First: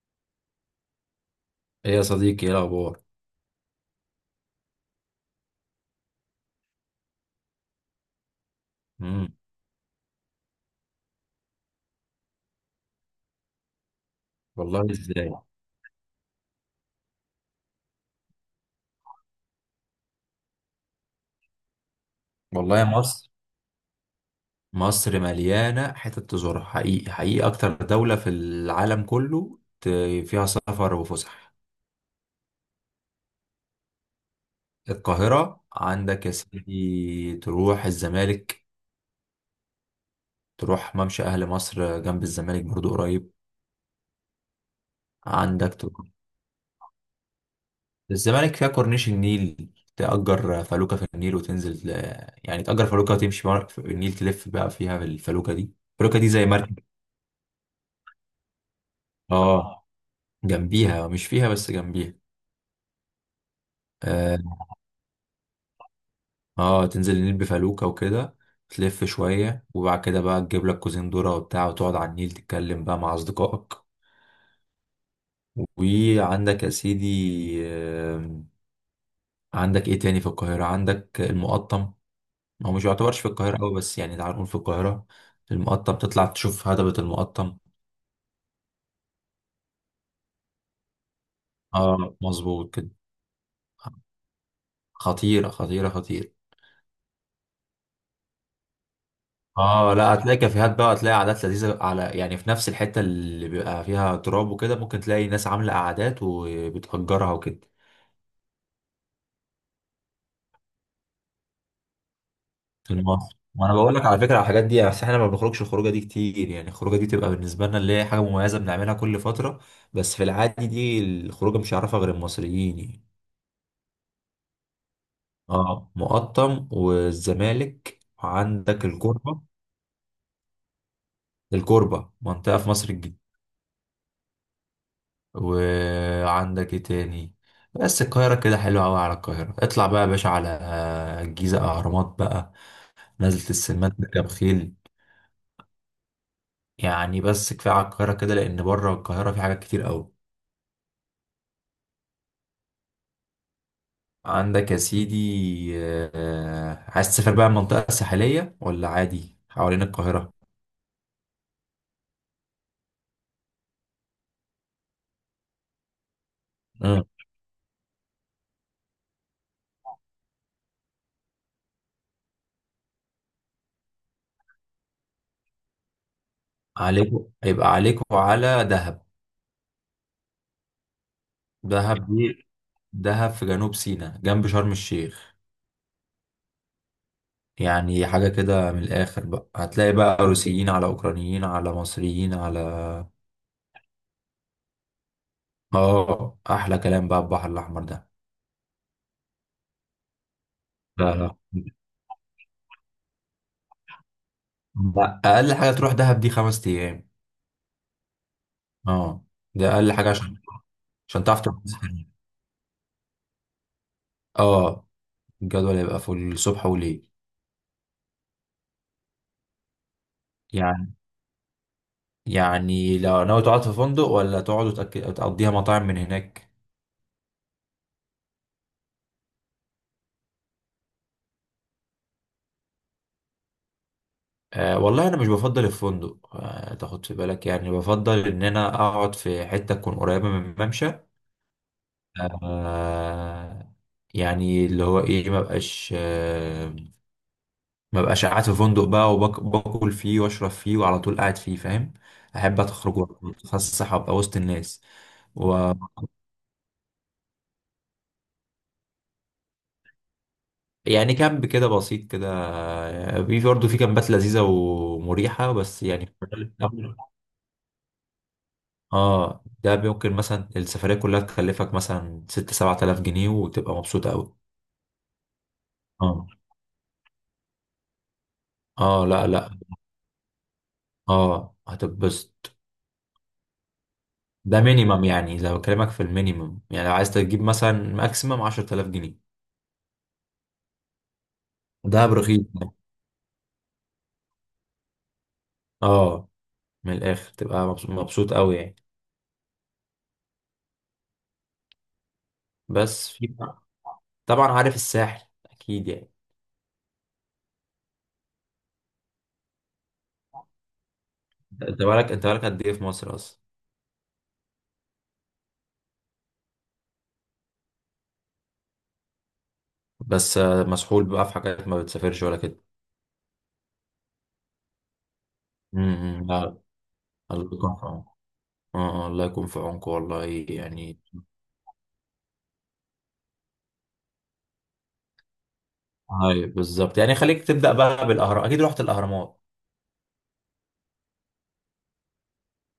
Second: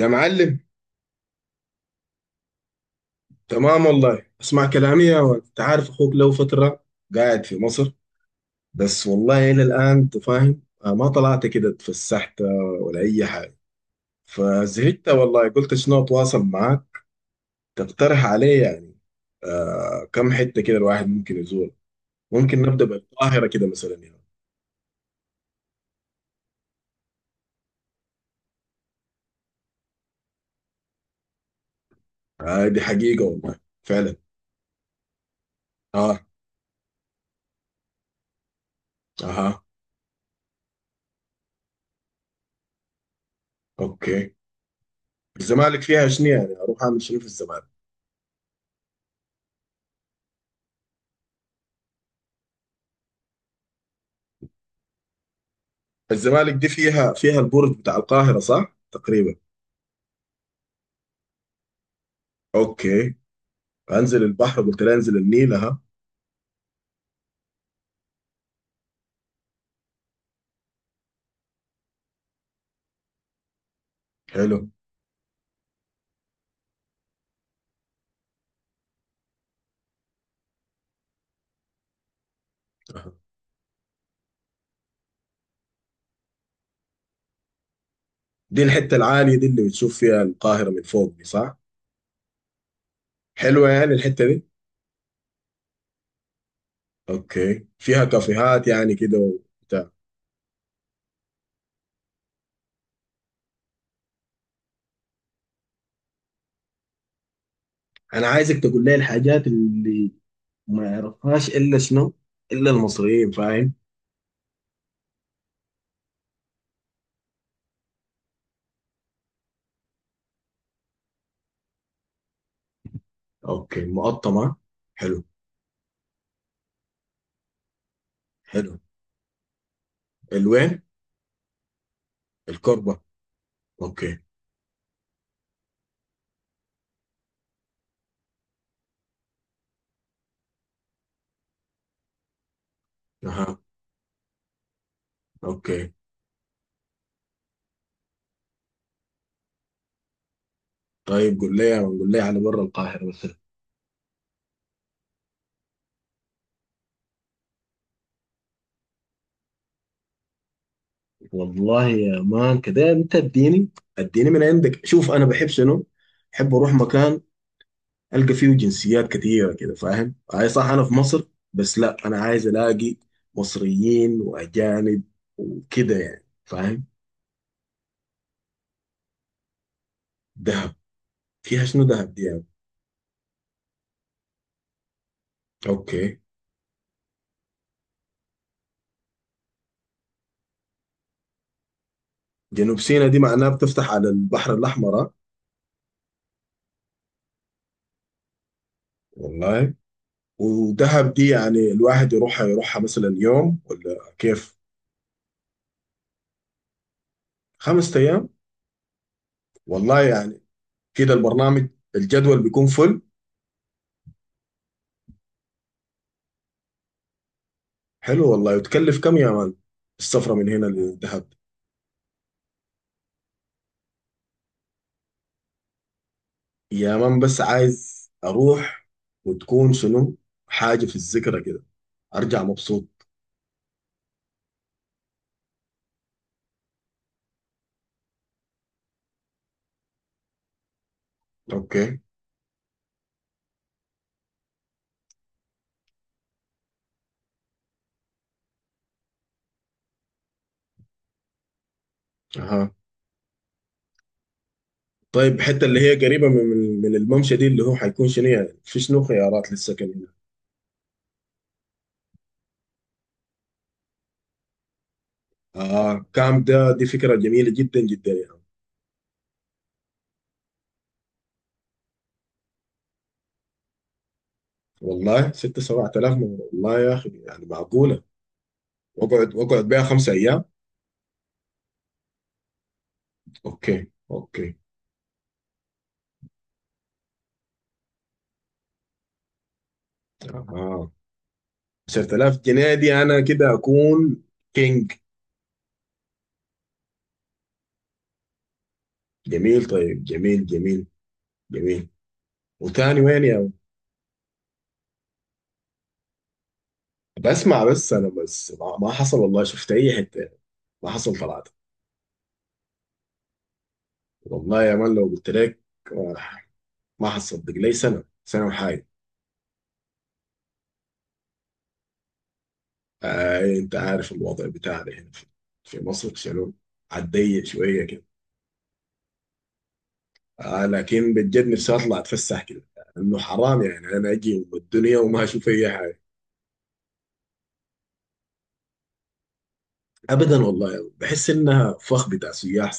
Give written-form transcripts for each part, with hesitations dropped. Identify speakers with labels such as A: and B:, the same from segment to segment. A: يا معلم.
B: ايه يا صديقي، ايه الاخبار؟
A: تمام والله، اسمع كلامي يا ولد، انت عارف اخوك له فترة قاعد في مصر. بس
B: امم.
A: والله الى الان انت فاهم، ما طلعت كده اتفسحت ولا اي حاجة.
B: والله
A: فزهقت
B: ازاي؟
A: والله، قلت شنو اتواصل معاك. تقترح علي يعني. كم حتة كده الواحد ممكن يزور؟ ممكن
B: والله يا
A: نبدأ
B: مصر،
A: بالقاهرة كده مثلا يعني.
B: مصر مليانه حتت تزورها، حقيقي حقيقي اكتر دوله في العالم كله فيها سفر وفسح.
A: آه، دي حقيقة والله فعلا.
B: القاهره
A: اه.
B: عندك يا سيدي، تروح الزمالك،
A: اها.
B: تروح ممشى اهل مصر جنب الزمالك برضو قريب.
A: اوكي.
B: عندك
A: الزمالك فيها
B: تروح.
A: شنو يعني، اروح اعمل شنو في الزمالك؟
B: الزمالك فيها كورنيش النيل، تأجر فلوكة في النيل وتنزل يعني تأجر فلوكة وتمشي في النيل، تلف بقى فيها بالفلوكة دي. الفلوكة دي زي
A: الزمالك دي
B: مركب.
A: فيها البرج بتاع القاهرة، صح تقريبا؟
B: اه، جنبيها، مش فيها بس جنبيها.
A: اوكي. انزل
B: اه،
A: البحر قلت لها، انزل النيل. اها.
B: تنزل النيل بفلوكة وكده، تلف شوية وبعد كده بقى تجيب لك كوزين ذرة وبتاع، وتقعد على النيل تتكلم بقى مع أصدقائك.
A: حلو.
B: وعندك يا سيدي، آم، عندك ايه تاني في القاهرة؟ عندك المقطم، هو مش
A: أها.
B: يعتبرش في القاهرة أوي بس يعني تعال نقول في القاهرة، المقطم تطلع تشوف هضبة المقطم.
A: دي الحته العاليه دي اللي بتشوف فيها القاهره من فوق دي، صح؟
B: اه، مظبوط كده.
A: حلوه يعني الحته دي؟
B: خطيرة خطيرة خطيرة.
A: اوكي، فيها كافيهات يعني كده وبتاع؟
B: اه، لا، هتلاقي كافيهات بقى، هتلاقي قعدات لذيذه على، يعني في نفس الحته اللي بيبقى فيها تراب وكده، ممكن تلاقي ناس عامله قعدات وبتأجرها وكده.
A: انا عايزك تقول لي الحاجات اللي ما يعرفهاش الا شنو، الا
B: في
A: المصريين،
B: المصر،
A: فاهم؟
B: وانا بقول لك على فكره على الحاجات دي، بس احنا ما بنخرجش الخروجه دي كتير، يعني الخروجه دي تبقى بالنسبه لنا اللي هي حاجه مميزه بنعملها كل فتره، بس في العادي دي الخروجه مش هيعرفها غير المصريين يعني.
A: اوكي، المقطمه. حلو.
B: اه، مقطم والزمالك
A: حلو.
B: وعندك الكوربه.
A: الوين؟
B: الكوربه منطقه في مصر.
A: الكربه. اوكي.
B: وعندك ايه تاني؟ بس القاهرة كده حلوة أوي. على القاهرة اطلع بقى يا باشا على الجيزة، أهرامات بقى، نزلة
A: اها.
B: السمان، بركب خيل.
A: اوكي.
B: يعني بس كفاية على القاهرة كده لأن بره القاهرة في حاجات كتير أوي.
A: طيب قول لي، قول لي على برا القاهره بس.
B: عندك يا سيدي، عايز تسافر بقى المنطقة الساحلية ولا عادي حوالين القاهرة؟
A: والله يا مان، كده انت اديني من عندك، شوف انا بحب شنو، بحب اروح
B: مم.
A: مكان. القى فيه جنسيات كتيره كده، فاهم، اي صح، انا في مصر. بس لا انا عايز الاقي مصريين واجانب، وكده يعني، فاهم؟
B: عليكوا يبقى عليكوا على دهب.
A: دهب؟ فيها شنو
B: دهب
A: دهب دي
B: دي،
A: يعني؟
B: دهب في جنوب سيناء جنب شرم الشيخ.
A: اوكي.
B: يعني حاجة كده من الآخر بقى، هتلاقي بقى روسيين على أوكرانيين على مصريين على.
A: جنوب سيناء دي معناها بتفتح على البحر الاحمر، ها؟
B: آه، أحلى كلام بقى البحر الأحمر ده.
A: والله. ودهب
B: لا،
A: دي
B: لا،
A: يعني الواحد يروحها مثلا يوم ولا كيف؟
B: لا، أقل حاجة تروح دهب دي 5 أيام.
A: 5 ايام.
B: اه، ده أقل
A: والله
B: حاجة عشان
A: يعني كده
B: عشان تعرف
A: البرنامج،
B: تتبسط.
A: الجدول بيكون فل.
B: اه، الجدول يبقى في الصبح وليل.
A: حلو والله. وتكلف كم يا مان السفرة من هنا
B: يعني
A: للدهب؟
B: يعني لو ناوي تقعد في فندق ولا تقعد تقضيها مطاعم من هناك.
A: يا مان بس عايز أروح، وتكون شنو، حاجة في الذكرى كده، أرجع مبسوط.
B: آه، والله انا مش بفضل الفندق، تاخد في بالك، يعني بفضل ان انا اقعد في حته تكون قريبه من الممشى.
A: أوكي.
B: آه، يعني اللي هو ايه، ما بقاش ما بقاش قاعد في فندق بقى وباكل فيه واشرب فيه وعلى طول قاعد فيه، فاهم؟ احب
A: أها.
B: اخرج واتفسح وابقى وسط الناس.
A: طيب
B: و
A: الحتة اللي هي قريبة من الممشى دي، اللي هو حيكون شنو يعني، في شنو خيارات للسكن هنا؟
B: يعني كامب كده بسيط كده، في برضه في كامبات لذيذة ومريحة بس يعني.
A: كام ده، دي فكرة جميلة جدا جدا يعني.
B: اه، ده ممكن مثلا السفرية كلها تكلفك مثلا ست سبعة آلاف جنيه وتبقى مبسوط أوي.
A: والله 6-7 آلاف
B: اه.
A: والله يا أخي يعني معقولة.
B: اه، لا
A: وأقعد
B: لا.
A: وأقعد بيها 5 أيام.
B: اه، هتتبسط.
A: أوكي، أوكي.
B: ده مينيمم، يعني لو بكلمك في المينيمم، يعني لو عايز تجيب مثلا ماكسيمم 10,000 جنيه.
A: آه.
B: دهب
A: 10000
B: رخيص ده.
A: جنيه دي انا كده اكون كينج.
B: اه، من الاخر تبقى مبسوط مبسوط قوي يعني.
A: جميل. طيب جميل، جميل، جميل. وتاني
B: بس
A: وين
B: في
A: يا...
B: طبعا عارف الساحل اكيد يعني.
A: بسمع بس، انا بس ما حصل والله شفت اي حته. ما حصل طلعت.
B: انت بالك قد ايه في مصر اصلا؟
A: والله يا مان لو قلت لك، آه، ما حصدق لي سنه وحاجه.
B: بس مسحول بقى في حاجات، ما بتسافرش ولا كده.
A: انت عارف الوضع بتاعنا هنا في مصر
B: امم،
A: شنو.
B: لا.
A: عالضيق
B: الله يكون في
A: شويه كده.
B: عونكم. اه، الله يكون في عونكم والله يعني.
A: لكن بجد نفسي اطلع اتفسح كده. انه حرام يعني، انا اجي ام الدنيا وما اشوف اي حاجه.
B: ايوه بالظبط، يعني خليك تبدا بقى بالاهرام، اكيد رحت الاهرامات.
A: ابدا والله بحس انها فخ بتاع سياح.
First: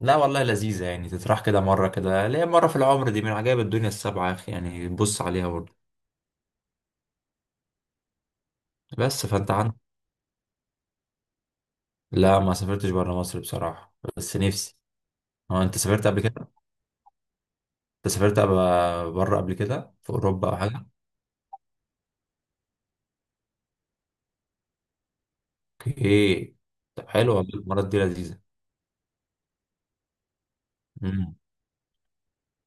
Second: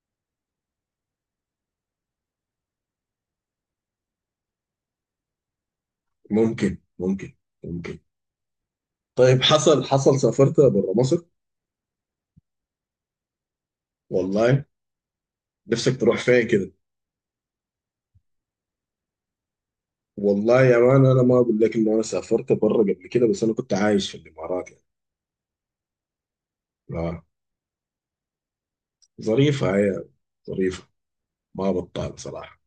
B: لا والله لذيذة يعني، تتراح كده مرة كده، ليه؟ مرة في العمر دي، من عجائب الدنيا السبعة يا أخي، يعني بص عليها برضه.
A: ممكن، ممكن، ممكن.
B: بس
A: طيب
B: فأنت عندك.
A: حصل سافرت بره مصر؟
B: لا، ما سافرتش برا مصر بصراحة، بس
A: والله.
B: نفسي. هو أنت
A: نفسك
B: سافرت
A: تروح
B: قبل
A: فين
B: كده؟
A: كده؟
B: أنت سافرت برا قبل كده، في أوروبا أو
A: والله يا
B: حاجة؟
A: مان، انا ما اقول لك انه انا سافرت بره قبل كده، بس انا كنت عايش في الامارات يعني.
B: أوكي. طب
A: آه.
B: حلو والله المرات دي لذيذة.
A: ظريفه هي، ظريفه.
B: مم.
A: ما بطال صراحه.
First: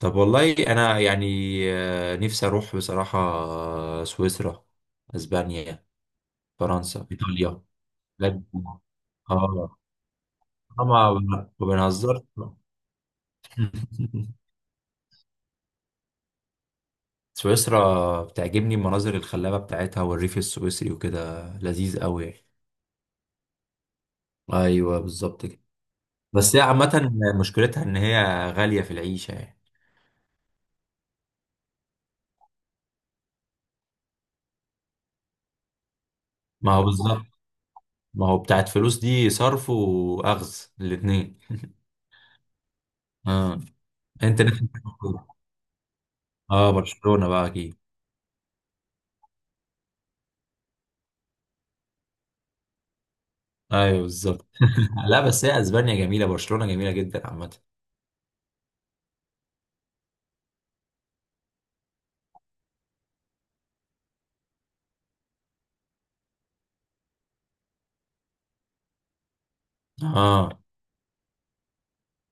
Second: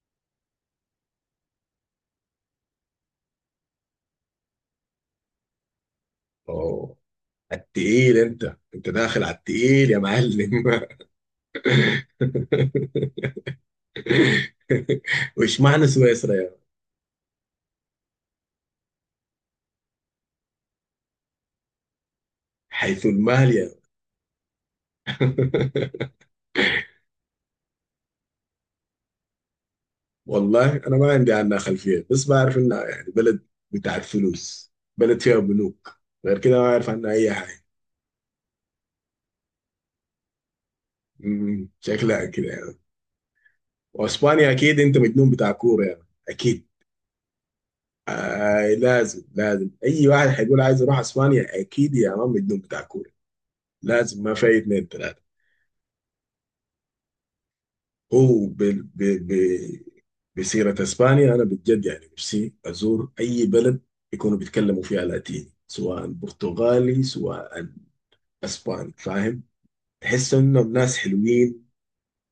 B: طب والله أنا يعني، نفسي أروح بصراحة، سويسرا، أسبانيا،
A: اوه،
B: فرنسا،
A: على
B: إيطاليا.
A: التقيل.
B: بجد.
A: انت داخل على
B: آه
A: التقيل يا معلم
B: آه، ما ما بنهزرش.
A: وش معنى سويسرا يا مان؟
B: سويسرا بتعجبني المناظر الخلابة بتاعتها والريف السويسري وكده، لذيذ قوي يعني.
A: حيث المال يا
B: ايوه بالظبط كده.
A: مان.
B: بس هي عامة مشكلتها إن هي غالية في العيشة يعني.
A: والله انا ما عندي عنها خلفيه، بس بعرف انها يعني بلد بتاعت فلوس، بلد فيها بنوك. غير كده ما
B: ما هو
A: اعرف عنها
B: بالظبط،
A: اي حاجه.
B: ما هو بتاعت فلوس دي صرف وأخذ الاتنين.
A: شكلها كده يعني.
B: اه، أنت
A: واسبانيا
B: نفسك
A: اكيد،
B: تروح
A: انت
B: فين؟
A: مجنون بتاع كوره يعني، اكيد.
B: اه، برشلونة بقى أكيد.
A: آه، لازم لازم، اي واحد هيقول عايز اروح اسبانيا اكيد يا مان مجنون بتاع كوره.
B: أيوه
A: لازم، ما
B: بالظبط.
A: في اثنين
B: لا
A: ثلاثه.
B: بس هي أسبانيا جميلة، برشلونة جميلة جدا عامة.
A: هو بسيره اسبانيا، انا بجد يعني نفسي ازور اي بلد يكونوا بيتكلموا فيها لاتيني، سواء برتغالي سواء اسباني، فاهم؟ تحس
B: اه،
A: انهم ناس حلوين،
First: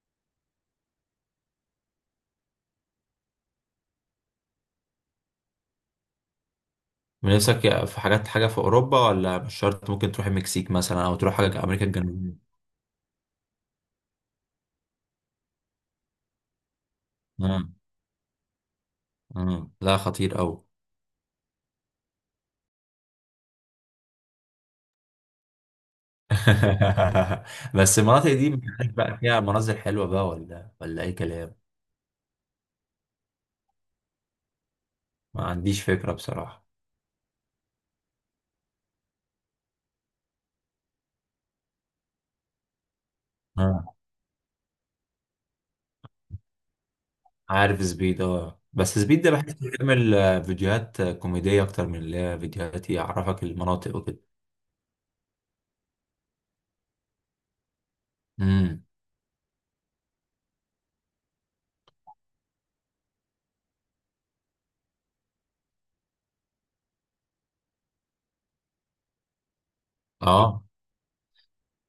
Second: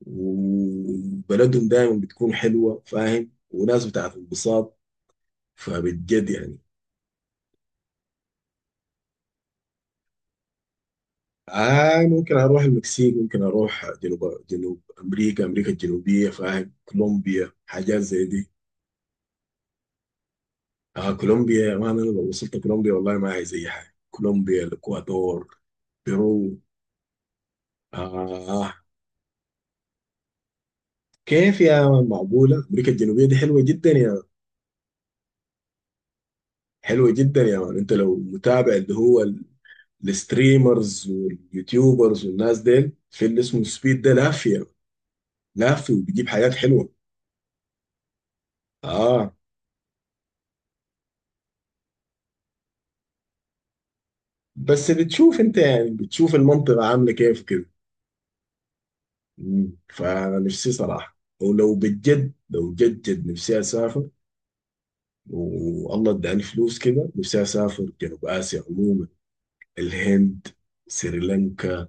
A: وبلدهم دايما بتكون حلوه، فاهم، وناس بتاعت انبساط. فبجد يعني.
B: من نفسك، في حاجة في أوروبا، ولا مش شرط، ممكن تروح المكسيك مثلا أو تروح حاجة أمريكا
A: آه، ممكن
B: الجنوبية.
A: اروح المكسيك، ممكن اروح جنوب جنوب امريكا امريكا الجنوبيه، فاهم، كولومبيا،
B: اه.
A: حاجات زي دي.
B: مم. لا، خطير قوي.
A: كولومبيا، ما انا لو وصلت كولومبيا والله ما عايز اي حاجه. كولومبيا، الاكوادور، بيرو.
B: بس المناطق دي مش
A: آه
B: عارف بقى فيها مناظر حلوة بقى، ولا أي كلام.
A: كيف يا مان معقولة؟ أمريكا الجنوبية دي حلوة جدا يا مان.
B: ما عنديش فكرة بصراحة.
A: حلوة جدا يا مان. أنت لو متابع اللي هو الستريمرز واليوتيوبرز والناس ديل، في اللي اسمه
B: آه.
A: سبيد ده لافية. لافي وبيجيب حاجات حلوة.
B: عارف سبيد، اه، بس سبيد ده
A: اه
B: بحس بيعمل فيديوهات كوميدية أكتر من اللي هي فيديوهات يعرفك المناطق وكده.
A: بس بتشوف انت، يعني بتشوف المنطقة عاملة كيف كده.
B: امم.
A: مم. فانا نفسي صراحة، ولو بجد لو جد جد نفسي اسافر. والله اداني فلوس كده، نفسي اسافر جنوب اسيا عموما. الهند،
B: اه،
A: سريلانكا،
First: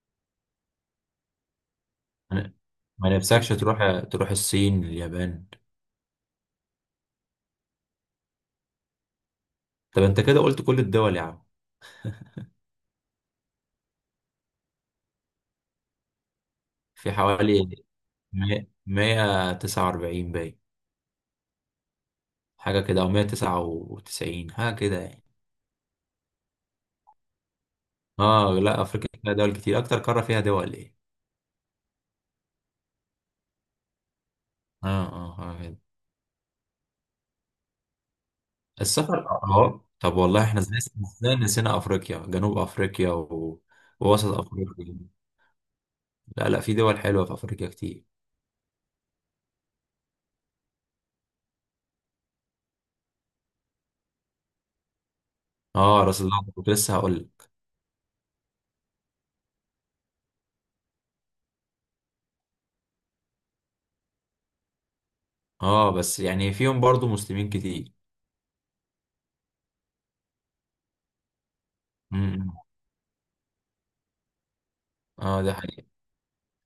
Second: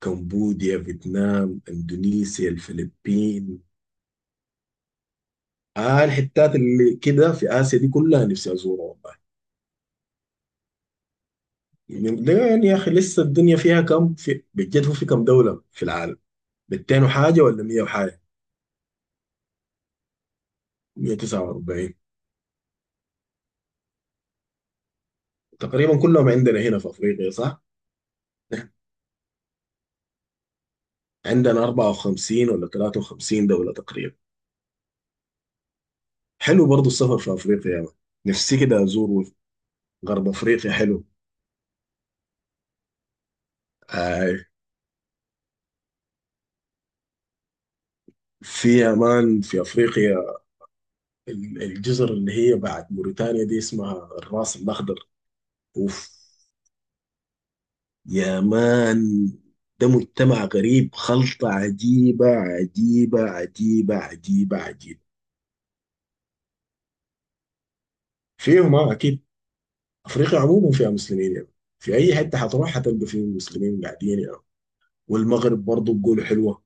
A: كمبوديا، فيتنام، اندونيسيا،
B: ما ما نفسكش
A: الفلبين.
B: تروح الصين، اليابان؟
A: الحتات اللي كده في آسيا دي كلها نفسي أزورها.
B: طب أنت كده قلت كل الدول يا عم.
A: ده يعني يا اخي لسه الدنيا فيها كم، في بجد هو في كم دولة في العالم؟ 200
B: في
A: وحاجة ولا 100
B: حوالي
A: وحاجة؟
B: 100 149 باين،
A: 149؟
B: حاجة كده أو 199 حاجة كده يعني.
A: تقريبا كلهم عندنا هنا في افريقيا، صح؟
B: اه، لا، افريقيا فيها دول كتير، اكتر قاره فيها دول ايه.
A: عندنا 54 ولا 53 دولة تقريبا.
B: اه. اه، حلو.
A: حلو برضو السفر في افريقيا يا مان. نفسي كده
B: السفر،
A: ازور
B: اه، طب
A: غرب
B: والله احنا
A: افريقيا،
B: ازاي،
A: حلو.
B: ازاي نسينا افريقيا؟ جنوب افريقيا ووسط
A: آه،
B: افريقيا. لا لا، في دول حلوه في افريقيا كتير.
A: في امان في افريقيا. الجزر اللي هي بعد موريتانيا دي اسمها الراس الاخضر.
B: اه،
A: اوف
B: راس الأخضر كنت لسه هقول لك.
A: يا مان، ده مجتمع غريب، خلطة عجيبة، عجيبة، عجيبة، عجيبة، عجيبة.
B: اه، بس يعني فيهم برضو مسلمين كتير.
A: فيهم اه اكيد. افريقيا عموما فيها مسلمين يعني، في اي حته
B: امم.
A: حتروح حتلقى فيه مسلمين قاعدين يعني.
B: اه، ده
A: والمغرب
B: حقيقي،
A: برضه بيقولوا حلوه.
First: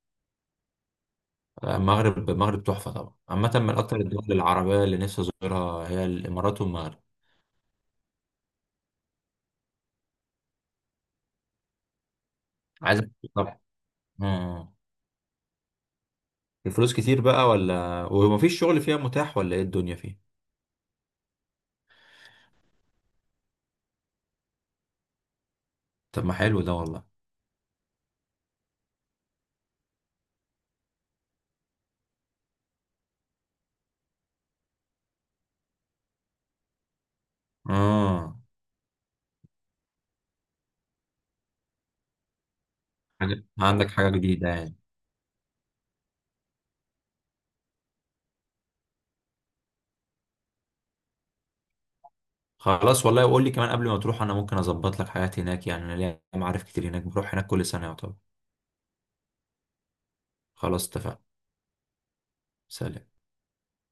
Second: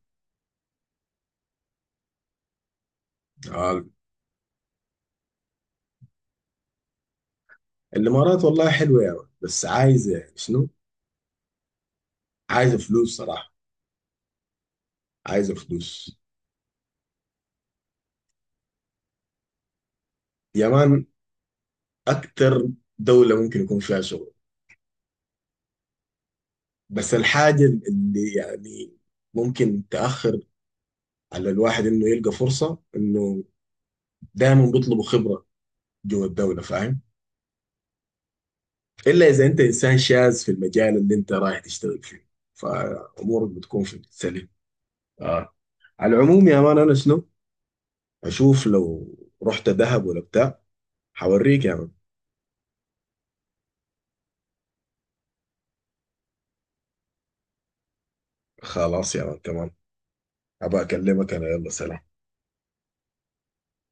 B: المغرب. المغرب تحفه طبعا، عامه من
A: آه.
B: اكتر الدول العربيه اللي نفسي ازورها هي الامارات والمغرب.
A: الامارات والله حلوه يعني، بس عايزه يعني شنو؟ عايزه
B: عايز أ-
A: فلوس صراحه.
B: طبعا. اه.
A: عايزه فلوس
B: الفلوس كتير بقى ولا، ومفيش شغل فيها متاح ولا، ايه الدنيا فيها؟
A: يمان، اكثر دوله ممكن يكون فيها شغل.
B: طب ما حلو ده والله.
A: بس الحاجه اللي يعني ممكن تاخر على الواحد انه يلقى فرصه، انه دايما بيطلبوا خبره جوه الدوله، فاهم.
B: اه،
A: الا اذا انت انسان شاذ في المجال اللي انت رايح تشتغل فيه، فامورك بتكون
B: عندك
A: في
B: حاجة
A: السليم.
B: جديدة يعني.
A: آه. على العموم يا مان انا شنو، اشوف لو رحت دهب ولا بتاع، حوريك يا مان.
B: خلاص والله، قول لي كمان قبل ما تروح، انا ممكن اظبط لك حاجات هناك، يعني انا ليا معارف كتير هناك، بروح هناك كل سنة يعتبر.
A: خلاص يا مان، تمام. ابى
B: خلاص اتفقنا.
A: اكلمك انا، يلا سلام.
B: سلام.